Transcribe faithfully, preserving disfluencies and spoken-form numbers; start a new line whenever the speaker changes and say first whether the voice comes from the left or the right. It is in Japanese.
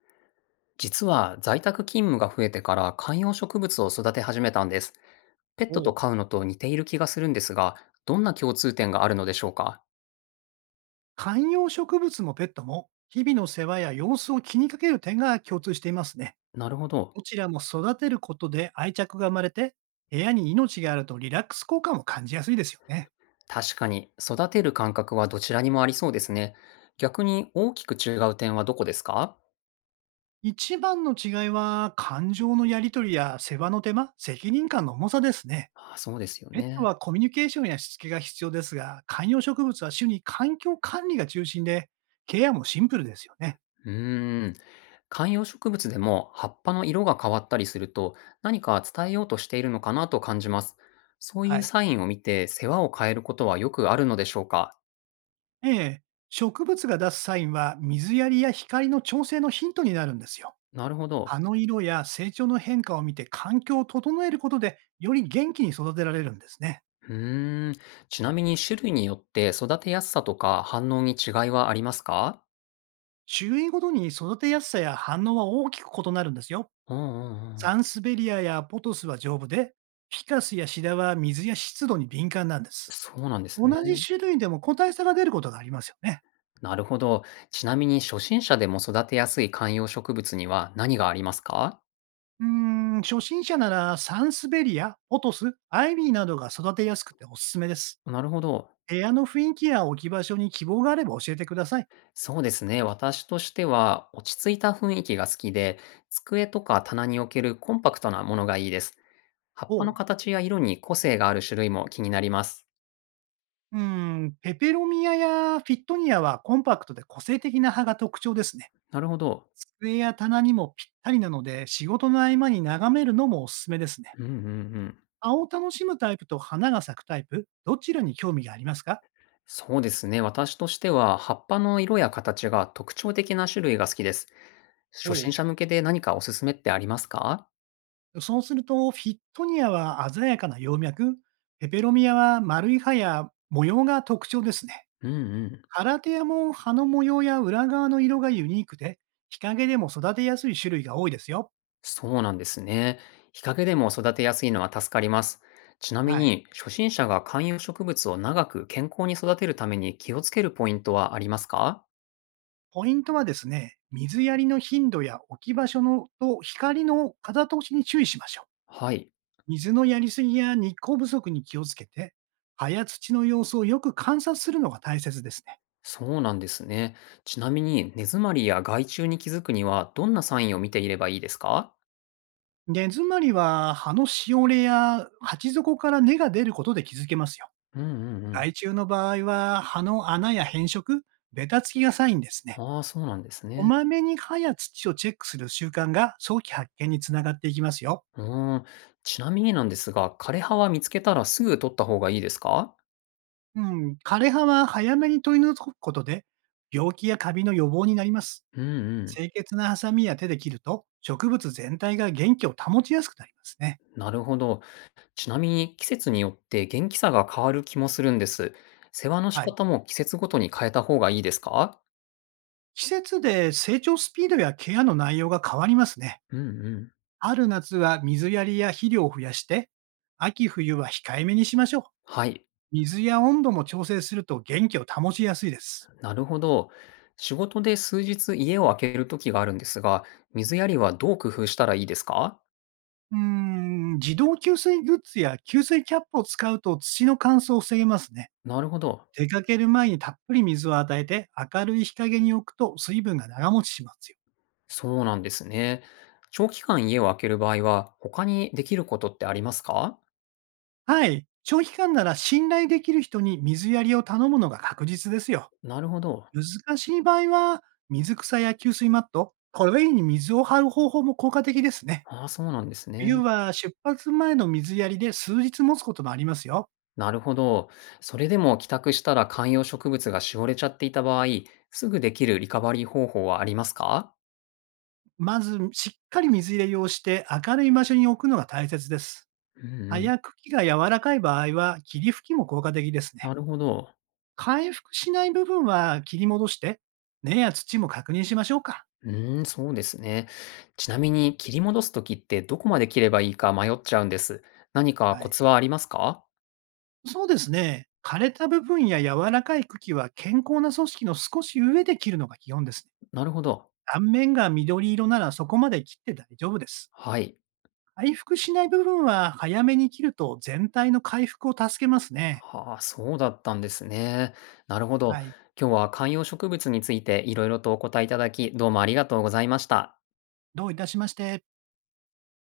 left: 実は在宅勤務が増えてから観葉植物を育て始めたんです。ペッ
right: お
left: トと
right: う。
left: 飼うのと似ている気がするんですが、どんな共通点があるのでしょうか？
right: 観葉植物もペットも、日々の世話や様子を気にかける点が共通していますね。
left: なるほど。
right: どちらも育てることで愛着が生まれて、部屋に命があるとリラックス効果も感じやすいですよね。
left: 確かに育てる感覚はどちらにもありそうですね。逆に大きく違う点はどこですか？
right: 一番の違いは、感情のやり取りや世話の手間、責任感の重さですね。
left: あ、そうですよ
right: ペット
left: ね。
right: はコミュニケーションやしつけが必要ですが、観葉植物は主に環境管理が中心で、ケアもシンプルですよね。
left: うーん。観葉植物でも葉っぱの色が変わったりすると何か伝えようとしているのかなと感じます。そうい
right: は
left: う
right: い。
left: サインを見て世話を変えることはよくあるのでしょうか？
right: ええ、植物が出すサインは水やりや光の調整のヒントになるんですよ。
left: なるほど。
right: 葉の色や成長の変化を見て環境を整えることで、より元気に育てられるんですね。
left: うーん。ちなみに種類によって育てやすさとか反応に違いはありますか？
right: 種類ごとに育てやすさや反応は大きく異なるんですよ。
left: うんうんう
right: サ
left: ん。
right: ンスベリアやポトスは丈夫で、フィカスやシダは水や湿度に敏感なんです。
left: そうなんです
right: 同
left: ね。
right: じ種類でも個体差が出ることがありますよね。
left: なるほど。ちなみに初心者でも育てやすい観葉植物には何がありますか？
right: うーん、初心者ならサンスベリア、ポトス、アイビーなどが育てやすくておすすめです。
left: なるほど。
right: 部屋の雰囲気や置き場所に希望があれば教えてください。
left: そうですね。私としては落ち着いた雰囲気が好きで、机とか棚に置けるコンパクトなものがいいです。葉っぱ
right: ほ
left: の
right: う。
left: 形や色に個性がある種類も気になります。
right: うーん、ペペロミアやフィットニアはコンパクトで個性的な葉が特徴ですね。
left: なるほど。
right: 机や棚にもぴったりなので、仕事の合間に眺めるのもおすすめですね。
left: うんうんうん。
right: 葉を楽しむタイプと花が咲くタイプ、どちらに興味がありますか？
left: そうですね。私としては、葉っぱの色や形が特徴的な種類が好きです。
right: ほ
left: 初心者向けで何かおすすめってありますか？
right: う。そうすると、フィットニアは鮮やかな葉脈、ペペロミアは丸い葉や模様が特徴ですね。
left: うんうん。
right: 空手やも葉の模様や裏側の色がユニークで、日陰でも育てやすい種類が多いですよ。
left: そうなんですね。日陰でも育てやすいのは助かります。ちなみ
right: はい。
left: に、初心者が観葉植物を長く健康に育てるために気をつけるポイントはありますか？
right: ポイントはですね、水やりの頻度や置き場所のと光の風通しに注意しましょう。
left: はい。
right: 水のやりすぎや日光不足に気をつけて、葉や土の様子をよく観察するのが大切ですね。
left: そうなんですね。ちなみに、根詰まりや害虫に気づくには、どんなサインを見ていればいいですか？
right: 根詰まりは葉のしおれや鉢底から根が出ることで気づけますよ。
left: うんうんうん。
right: 害虫の場合は葉の穴や変色、ベタつきがサインですね。
left: ああ、そうなんです
right: こ
left: ね。
right: まめに葉や土をチェックする習慣が早期発見につながっていきますよ。
left: うーん。ちなみになんですが、枯れ葉は見つけたらすぐ取った方がいいですか？
right: うん、枯れ葉は早めに取り除くことで、病気やカビの予防になります。
left: うんうん。
right: 清潔なハサミや手で切ると、植物全体が元気を保ちやすくなりますね。
left: なるほど。ちなみに季節によって元気さが変わる気もするんです。世話の仕
right: はい。
left: 方も季節ごとに変えた方がいいですか？
right: 季節で成長スピードやケアの内容が変わりますね。
left: うんうん。
right: 春夏は水やりや肥料を増やして、秋冬は控えめにしましょう。
left: はい。
right: 水や温度も調整すると元気を保ちやすいです。
left: なるほど。仕事で数日家を空ける時があるんですが、水やりはどう工夫したらいいですか？
right: うーん、自動給水グッズや給水キャップを使うと土の乾燥を防げますね。
left: なるほど。
right: 出かける前にたっぷり水を与えて明るい日陰に置くと水分が長持ちしますよ。
left: そうなんですね。長期間家を空ける場合は、他にできることってありますか？
right: はい。長期間なら信頼できる人に水やりを頼むのが確実ですよ。
left: なるほど。
right: 難しい場合は水草や給水マット、これに水を張る方法も効果的ですね。
left: ああ、そうなんです
right: 冬
left: ね。
right: は出発前の水やりで数日持つこともありますよ。
left: なるほど。それでも帰宅したら観葉植物がしおれちゃっていた場合、すぐできるリカバリー方法はありますか？
right: まずしっかり水入れをして明るい場所に置くのが大切です。
left: う
right: 葉
left: んうん。
right: や茎が柔らかい場合は、霧吹きも効果的です
left: な
right: ね。
left: るほど。
right: 回復しない部分は切り戻して、根や土も確認しましょうか。
left: うーん、そうですね。ちなみに切り戻すときってどこまで切ればいいか迷っちゃうんです。何か
right: は
left: コ
right: い。
left: ツはありますか？
right: そうですね。枯れた部分や柔らかい茎は健康な組織の少し上で切るのが基本ですね。
left: なるほど。
right: 断面が緑色ならそこまで切って大丈夫です。
left: はい。
right: 回復しない部分は早めに切ると全体の回復を助けますね。
left: はあ、そうだったんですね。なるほど。
right: はい。
left: 今日は観葉植物についていろいろとお答えいただき、どうもありがとうございました。
right: どういたしまして。